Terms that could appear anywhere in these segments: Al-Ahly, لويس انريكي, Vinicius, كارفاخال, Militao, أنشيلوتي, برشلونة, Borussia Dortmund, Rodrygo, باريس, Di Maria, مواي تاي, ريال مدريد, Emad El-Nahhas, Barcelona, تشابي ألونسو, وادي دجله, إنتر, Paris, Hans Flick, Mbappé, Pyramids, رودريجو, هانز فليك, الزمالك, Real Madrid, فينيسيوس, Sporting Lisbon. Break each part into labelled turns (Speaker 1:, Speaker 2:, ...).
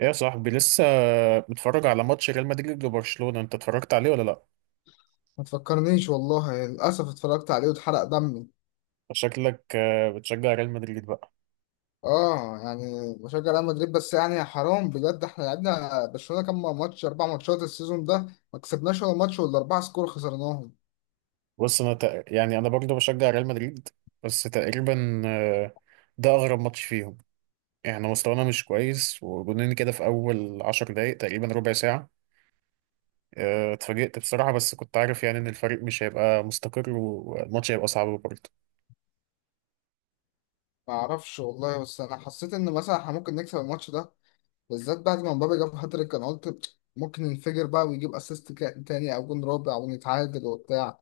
Speaker 1: ايه يا صاحبي لسه متفرج على ماتش ريال مدريد وبرشلونة؟ انت اتفرجت عليه ولا لا؟
Speaker 2: ما تفكرنيش والله، يعني للأسف اتفرجت عليه واتحرق دمي.
Speaker 1: شكلك بتشجع ريال مدريد بقى.
Speaker 2: اه، يعني بشجع ريال مدريد، بس يعني يا حرام بجد، احنا لعبنا برشلونة كام ماتش، أربع ماتشات السيزون ده. ما كسبناش ولا ماتش، ولا أربعة سكور خسرناهم.
Speaker 1: بص، يعني انا برضه بشجع ريال مدريد، بس تقريبا ده اغرب ماتش فيهم. احنا مستوانا مش كويس، وجونين كده في اول 10 دقايق، تقريبا ربع ساعة. اتفاجئت بصراحة، بس كنت عارف يعني ان الفريق مش هيبقى مستقر والماتش هيبقى صعب برضه.
Speaker 2: ما أعرفش والله، بس أنا حسيت إن مثلا احنا ممكن نكسب الماتش ده، بالذات بعد ما مبابي جاب هاتريك. أنا قلت ممكن ينفجر بقى ويجيب أسيست تاني أو جون رابع ونتعادل وبتاع.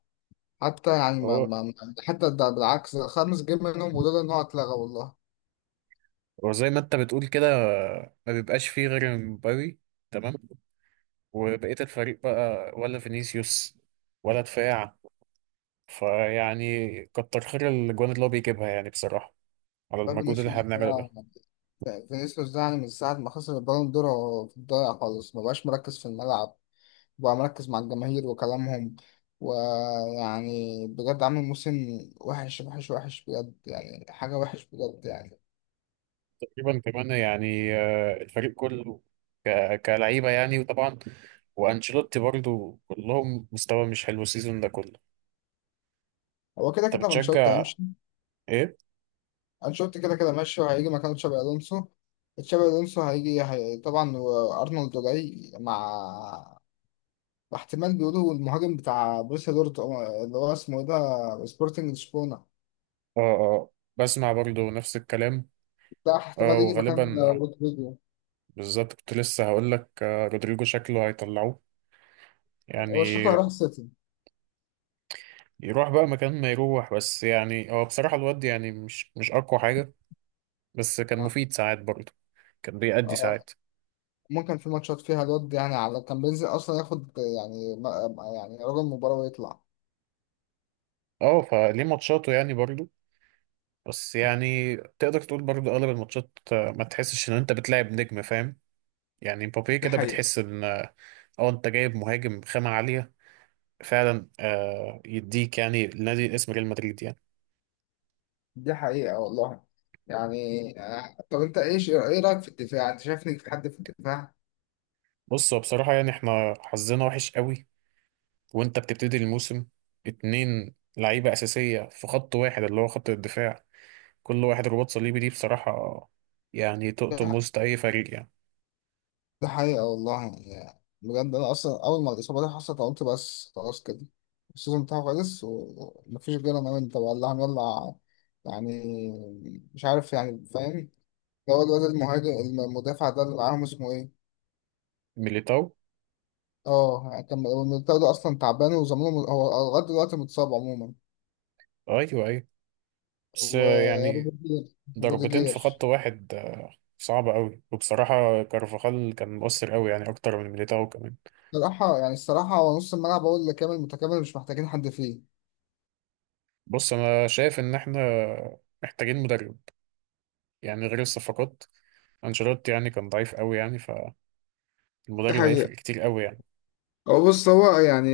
Speaker 2: حتى يعني
Speaker 1: هو
Speaker 2: حتى ده بالعكس، ده خمس جيم منهم، وده إن هو اتلغى والله.
Speaker 1: هو زي ما انت بتقول كده، ما بيبقاش فيه غير مبابي. تمام، وبقية الفريق بقى ولا فينيسيوس ولا دفاع. فيعني كتر خير الجوان اللي هو بيجيبها يعني بصراحة، على المجهود اللي
Speaker 2: فبنشوف،
Speaker 1: احنا بنعمله ده.
Speaker 2: فينيسيوس ده يعني من ساعة ما خسر البالون دور هو في الضايع خالص، مبقاش مركز في الملعب، بقى مركز مع الجماهير وكلامهم. ويعني بجد عامل موسم وحش وحش وحش بجد، يعني حاجة وحش بجد يعني.
Speaker 1: تقريبا كمان يعني الفريق كله كلعيبة يعني، وطبعا وأنشيلوتي برضو كلهم مستوى مش حلو السيزون ده كله.
Speaker 2: هو كده
Speaker 1: انت
Speaker 2: كده أنشيلوتي
Speaker 1: بتشجع
Speaker 2: هيمشي.
Speaker 1: ايه؟
Speaker 2: أنشيلوتي كده كده ماشي، وهيجي مكانه تشابي ألونسو. تشابي ألونسو هيجي طبعا، وأرنولد جاي مع احتمال. بيقولوا المهاجم بتاع بروسيا دورتموند اللي هو اسمه ايه ده، سبورتنج لشبونة.
Speaker 1: اه، اه، بسمع برضو نفس الكلام.
Speaker 2: ده
Speaker 1: اه،
Speaker 2: احتمال يجي مكان
Speaker 1: وغالبا
Speaker 2: رودريجو،
Speaker 1: بالظبط كنت لسه هقول لك رودريجو شكله هيطلعوه
Speaker 2: وشكله
Speaker 1: يعني.
Speaker 2: هيروح السيتي.
Speaker 1: يروح بقى مكان ما يروح، بس يعني هو بصراحة الواد يعني مش أقوى حاجة، بس كان
Speaker 2: اه
Speaker 1: مفيد ساعات برضه. كان بيأدي
Speaker 2: اه.
Speaker 1: ساعات.
Speaker 2: ممكن في ماتشات فيها الواد يعني على كان بينزل اصلا ياخد يعني يعني رجل مباراة ويطلع.
Speaker 1: اه، فليه ماتشاته يعني برضه. بس يعني تقدر تقول برضه أغلب الماتشات ما تحسش إن أنت بتلعب نجم، فاهم؟ يعني مبابي
Speaker 2: دي
Speaker 1: كده
Speaker 2: حقيقة.
Speaker 1: بتحس إن أنت جايب مهاجم خامة عالية، فعلا يديك يعني لنادي اسم ريال مدريد يعني.
Speaker 2: دي حقيقة والله يعني. طب انت ايه رأيك في الدفاع، انت شايفني في حد في الدفاع؟
Speaker 1: بص، هو بصراحة يعني احنا حظنا وحش قوي. وأنت بتبتدي الموسم 2 لعيبة أساسية في خط واحد اللي هو خط الدفاع، كل واحد رباط صليبي. دي بصراحة يعني تقطم وسط أي فريق يعني.
Speaker 2: دي حقيقة والله، يعني بجد انا اصلا اول ما الاصابة دي حصلت قلت بس خلاص كده، السيزون بتاعه خلص ومفيش غير انا وانت والله هنولع يعني. مش عارف يعني فاهم. اللي هو الواد المهاجم، المدافع ده اللي معاهم اسمه ايه؟
Speaker 1: ميليتاو.
Speaker 2: اه، كان هو الميليتاو ده اصلا تعبان وزمانه هو لغايه دلوقتي متصاب عموما.
Speaker 1: أيوه، أيوه. بس يعني
Speaker 2: وروديجير.
Speaker 1: ضربتين في
Speaker 2: روديجير.
Speaker 1: خط واحد صعبة أوي، وبصراحة كارفاخال كان مؤثر أوي يعني، أكتر من ميليتاو كمان.
Speaker 2: الصراحه يعني الصراحه، هو نص الملعب هو اللي كامل متكامل، مش محتاجين حد فيه.
Speaker 1: بص، أنا شايف إن إحنا محتاجين مدرب، يعني غير الصفقات. أنشيلوتي يعني كان ضعيف أوي يعني،
Speaker 2: دي
Speaker 1: فالمدرب
Speaker 2: حقيقة.
Speaker 1: هيفرق كتير أوي يعني.
Speaker 2: هو بص هو يعني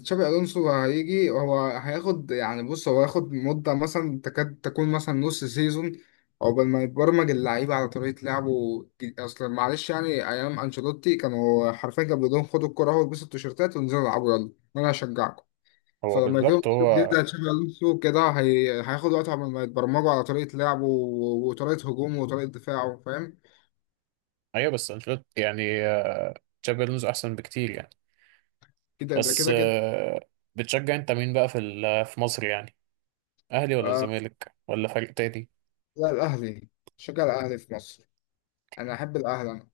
Speaker 2: تشابي ألونسو هيجي، هو هياخد يعني، بص هو هياخد مدة مثلا تكاد تكون مثلا نص سيزون عقبال ما يتبرمج اللعيبة على طريقة لعبه. أصلا معلش يعني، أيام أنشيلوتي كانوا حرفيا كانوا بيقولوا لهم خدوا الكرة اهو، البسوا التيشيرتات وانزلوا العبوا يلا وأنا هشجعكم.
Speaker 1: هو
Speaker 2: فلما يجيبوا
Speaker 1: بالظبط
Speaker 2: أسلوب جديد
Speaker 1: هو.
Speaker 2: زي تشابي ألونسو كده، هياخد وقت عمال ما يتبرمجوا على طريقة لعبه وطريقة هجومه وطريقة دفاعه فاهم.
Speaker 1: أيوه، بس أنشيلوتي يعني تشابي ألونسو أحسن بكتير يعني.
Speaker 2: كده ده
Speaker 1: بس
Speaker 2: كده كده.
Speaker 1: بتشجع أنت مين بقى في مصر يعني؟ اهلي ولا
Speaker 2: آه...
Speaker 1: الزمالك ولا فريق تاني؟
Speaker 2: لا، الأهلي. شجع الأهلي في مصر. أنا أحب الأهلي أنا.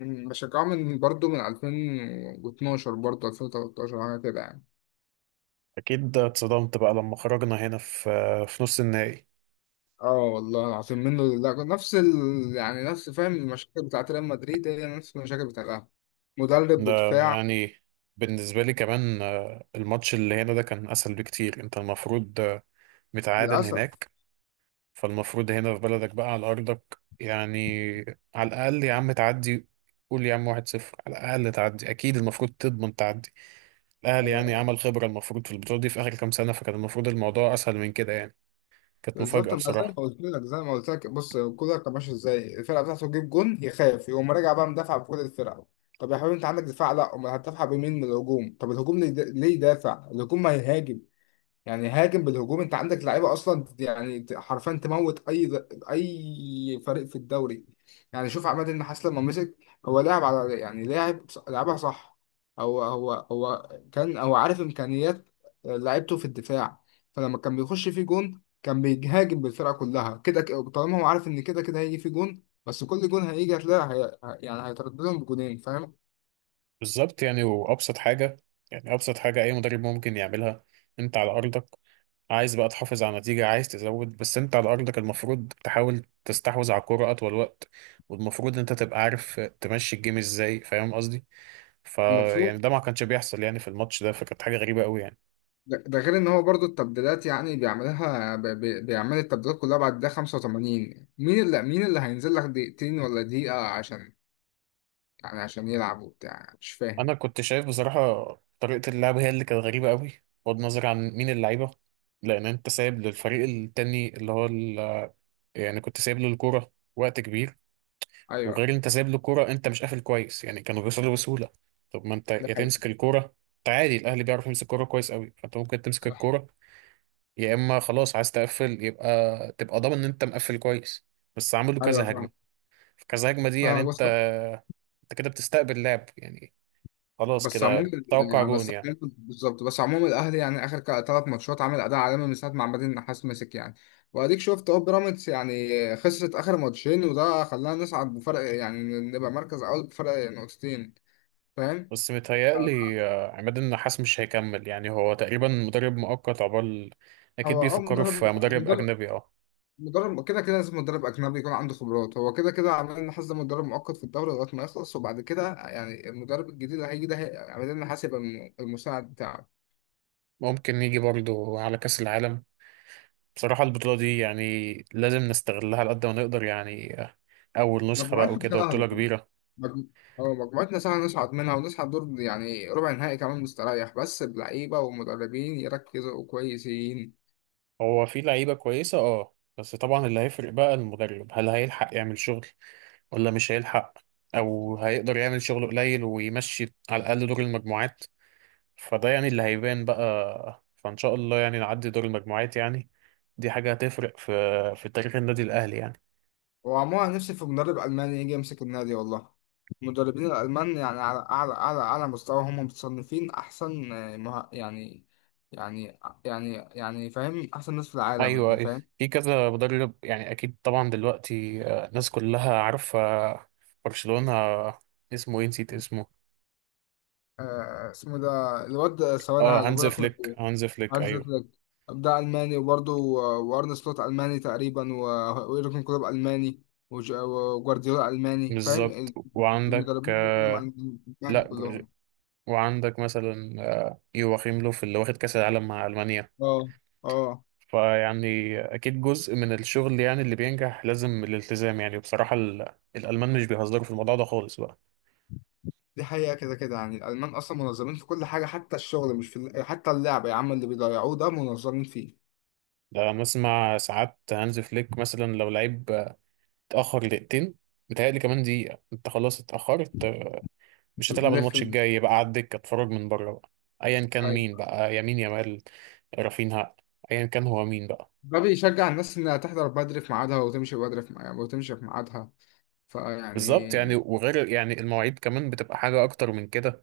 Speaker 2: بشجعه من برضه من 2012، برضه 2013، حاجة كده يعني.
Speaker 1: اكيد اتصدمت بقى لما خرجنا هنا في نص النهائي.
Speaker 2: اه والله العظيم، منه لله، نفس يعني نفس، فاهم، المشاكل بتاعت ريال مدريد هي نفس المشاكل بتاعت الأهلي. مدرب
Speaker 1: ده
Speaker 2: ودفاع.
Speaker 1: يعني بالنسبه لي كمان، الماتش اللي هنا ده كان اسهل بكتير، انت المفروض متعادل
Speaker 2: للأسف.
Speaker 1: هناك. فالمفروض هنا في بلدك بقى على ارضك يعني، على الاقل يا عم تعدي. قول يا عم 1-0، على الاقل تعدي، اكيد المفروض تضمن تعدي. الاهلي يعني
Speaker 2: أيوه.
Speaker 1: عمل خبره المفروض في البطوله دي في اخر كام سنه، فكان المفروض الموضوع اسهل من كده يعني. كانت مفاجاه
Speaker 2: بالظبط، ما زي ما
Speaker 1: بصراحه.
Speaker 2: قلت لك، زي ما قلت لك، بص كولر كان ماشي ازاي، الفرقه بتاعته تجيب جون يخاف يقوم راجع بقى مدافع بكل الفرقه. طب يا حبيبي انت عندك دفاع، لا امال هتدافع بمين من الهجوم؟ طب الهجوم ليه يدافع؟ الهجوم ما يهاجم، يعني هاجم بالهجوم. انت عندك لعيبه اصلا يعني حرفيا تموت اي فريق في الدوري. يعني شوف عماد النحاس لما مسك، هو لاعب على، يعني لاعب لعبها صح. هو كان هو عارف امكانيات لعيبته في الدفاع. فلما كان بيخش فيه جون كان بيهاجم بالفرقه كلها كده، طالما هو عارف ان كده كده هيجي فيه جون، بس كل جون هيجي هتلاقي يعني هيترددهم بجونين فاهم.
Speaker 1: بالظبط يعني، وابسط حاجه يعني، ابسط حاجه اي مدرب ممكن يعملها. انت على ارضك، عايز بقى تحافظ على النتيجه، عايز تزود، بس انت على ارضك المفروض تحاول تستحوذ على الكوره اطول وقت. والمفروض انت تبقى عارف تمشي الجيم ازاي، فاهم قصدي؟ فيعني
Speaker 2: المفروض.
Speaker 1: ده ما كانش بيحصل يعني في الماتش ده، فكانت حاجه غريبه قوي يعني.
Speaker 2: ده غير ان هو برضو التبديلات يعني بيعملها بيعمل التبديلات كلها بعد الدقيقة 85، مين اللي هينزل لك دقيقتين ولا دقيقة عشان يعني عشان يلعب وبتاع؟ مش فاهم.
Speaker 1: انا كنت شايف بصراحه، طريقه اللعب هي اللي كانت غريبه قوي، بغض النظر عن مين اللعيبه. لان انت سايب للفريق التاني يعني كنت سايب له الكوره وقت كبير.
Speaker 2: ايوه.
Speaker 1: وغير انت سايب له كوره، انت مش قافل كويس يعني، كانوا بيوصلوا بسهوله. طب ما انت
Speaker 2: ده
Speaker 1: يا
Speaker 2: حقيقي.
Speaker 1: تمسك الكوره، انت عادي الاهلي بيعرف يمسك الكوره كويس قوي، فانت ممكن تمسك
Speaker 2: صح.
Speaker 1: الكوره. يا اما خلاص عايز تقفل، يبقى تبقى ضامن ان انت مقفل كويس. بس عملوا
Speaker 2: ايوه
Speaker 1: كذا
Speaker 2: فاهم
Speaker 1: هجمه، في كذا هجمه دي يعني،
Speaker 2: فاهم، بس،
Speaker 1: انت كده بتستقبل لعب يعني، خلاص
Speaker 2: عموما
Speaker 1: كده توقع
Speaker 2: يعني،
Speaker 1: جون يعني.
Speaker 2: بالظبط، بس عموما الاهلي يعني اخر ثلاث ماتشات عامل اداء عالمي من ساعة ما عماد النحاس مسك يعني. واديك شفت اهو بيراميدز يعني خسرت اخر ماتشين، وده خلاها نصعد بفرق، يعني نبقى مركز اول بفرق نقطتين فاهم.
Speaker 1: بس متهيألي عماد النحاس مش هيكمل يعني، هو تقريبا مدرب مؤقت عقبال. أكيد
Speaker 2: هو اه
Speaker 1: بيفكروا في مدرب
Speaker 2: مدرب
Speaker 1: أجنبي، اه.
Speaker 2: مدرب كده كده. لازم مدرب اجنبي يكون عنده خبرات. هو كده كده عمال لنا حاسس مدرب مؤقت في الدوري لغايه ما يخلص، وبعد كده يعني المدرب الجديد اللي هيجي ده عمال لنا حاسب المساعد بتاعه.
Speaker 1: ممكن يجي برضه على كأس العالم. بصراحة البطولة دي يعني لازم نستغلها على قد ما نقدر يعني، أول نسخة بقى
Speaker 2: مجموعتنا
Speaker 1: وكده وبطولة
Speaker 2: سهله.
Speaker 1: كبيرة.
Speaker 2: مجم- هو مجموعتنا سهله نصعد منها ونصعد دور يعني ربع نهائي كمان مستريح، بس اللعيبه والمدربين يركزوا كويسين.
Speaker 1: هو في لعيبة كويسة اه، بس طبعا اللي هيفرق بقى المدرب، هل هيلحق يعمل شغل ولا مش هيلحق؟ أو هيقدر يعمل شغل قليل ويمشي على الأقل دور المجموعات. فده يعني اللي هيبان بقى، فإن شاء الله يعني نعدي دور المجموعات يعني. دي حاجة هتفرق في في تاريخ النادي الأهلي يعني.
Speaker 2: وعموما نفسي في مدرب ألماني يجي يمسك النادي والله. المدربين الألمان يعني على أعلى أعلى أعلى مستوى، هم متصنفين أحسن. يعني يعني فاهم، أحسن ناس في العالم
Speaker 1: ايوه،
Speaker 2: يعني
Speaker 1: أيوة.
Speaker 2: فاهم.
Speaker 1: في كذا مدرب يعني، اكيد طبعا دلوقتي الناس كلها عارفه، برشلونه، اسمه ايه نسيت اسمه.
Speaker 2: اسمه ده الواد، ثواني
Speaker 1: اه،
Speaker 2: هجيبه
Speaker 1: هانز
Speaker 2: لك من
Speaker 1: فليك،
Speaker 2: الأول.
Speaker 1: هانز فليك،
Speaker 2: هانز
Speaker 1: ايوه.
Speaker 2: فليك، ده ألماني، وبرضه وأرن سلوت ألماني تقريبا، ويورجن كلوب ألماني، وجوارديولا ألماني
Speaker 1: بالظبط،
Speaker 2: فاهم.
Speaker 1: وعندك
Speaker 2: المدربين دول كلهم
Speaker 1: لا
Speaker 2: ألماني
Speaker 1: جو-
Speaker 2: كلهم.
Speaker 1: وعندك مثلا يواخيم لوف اللي واخد كاس العالم مع المانيا.
Speaker 2: اه اه.
Speaker 1: فيعني اكيد جزء من الشغل يعني اللي بينجح لازم الالتزام يعني بصراحه. الالمان مش بيهزروا في الموضوع ده خالص بقى.
Speaker 2: دي حقيقة. كده كده يعني الألمان أصلا منظمين في كل حاجة، حتى الشغل مش في حتى اللعب يا عم اللي بيضيعوه ده منظمين فيه.
Speaker 1: ده بسمع ساعات هانز فليك مثلا، لو لعيب اتأخر دقيقتين، متهيألي كمان دقيقة انت خلاص اتأخرت، مش هتلعب
Speaker 2: لف.
Speaker 1: الماتش الجاي، بقى على الدكة اتفرج من بره بقى. ايا كان مين
Speaker 2: أيوة.
Speaker 1: بقى، يمين يامال، رافينها، ايا كان هو مين بقى.
Speaker 2: ده بيشجع الناس إنها تحضر بدري في ميعادها، وتمشي بدري في ميعادها وتمشي في ميعادها.
Speaker 1: بالظبط
Speaker 2: فيعني،
Speaker 1: يعني، وغير يعني المواعيد كمان بتبقى حاجة اكتر من كده،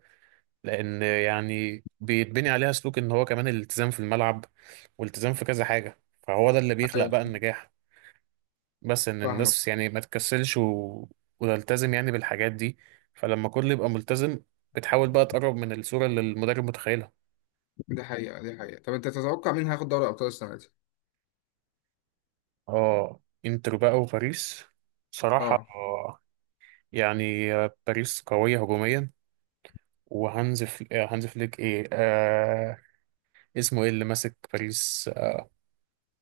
Speaker 1: لان يعني بيتبني عليها سلوك ان هو كمان الالتزام في الملعب والالتزام في كذا حاجة، فهو ده اللي بيخلق
Speaker 2: أيوة
Speaker 1: بقى النجاح. بس ان
Speaker 2: فاهمك.
Speaker 1: الناس يعني ما تكسلش وتلتزم يعني بالحاجات دي، فلما كله يبقى ملتزم بتحاول بقى تقرب من الصورة اللي المدرب متخيلها.
Speaker 2: دي حقيقة دي حقيقة. طب أنت تتوقع مين هياخد دوري أبطال السنة دي؟
Speaker 1: اه، انتر بقى وباريس صراحة،
Speaker 2: أه
Speaker 1: يعني باريس قوية هجوميا. وهانز فل... هانز فليك، ايه، اسمه ايه اللي ماسك باريس؟ اه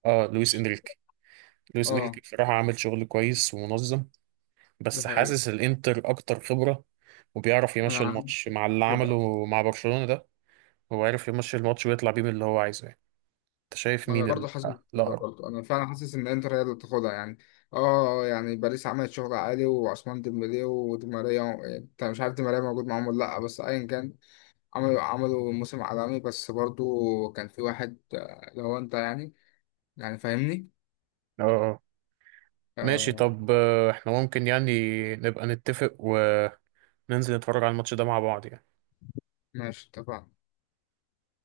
Speaker 1: آه، لويس انريكي. لويس انريكي
Speaker 2: أه.
Speaker 1: بصراحة عامل شغل كويس ومنظم.
Speaker 2: دي
Speaker 1: بس
Speaker 2: حقيقة.
Speaker 1: حاسس الانتر اكتر خبرة، وبيعرف
Speaker 2: أنا
Speaker 1: يمشي
Speaker 2: عارف
Speaker 1: الماتش مع اللي
Speaker 2: كده.
Speaker 1: عمله مع برشلونة ده. هو عارف يمشي الماتش ويطلع بيه من اللي هو عايزه يعني. انت شايف
Speaker 2: ما انا
Speaker 1: مين
Speaker 2: برضه حاسس كده،
Speaker 1: الأقرب؟
Speaker 2: برضه انا فعلا حاسس ان انتر هي اللي تاخدها يعني. اه يعني باريس عملت شغل عالي، وعثمان ديمبلي ودي ماريا، انت مش عارف دي ماريا موجود معاهم ولا لا، بس ايا كان، عملوا موسم عالمي بس برضه. كان في واحد، لو انت يعني، يعني فاهمني.
Speaker 1: اه، آه. ماشي،
Speaker 2: آه.
Speaker 1: طب احنا ممكن يعني نبقى نتفق وننزل نتفرج على الماتش ده مع بعض يعني.
Speaker 2: ماشي اتفقنا.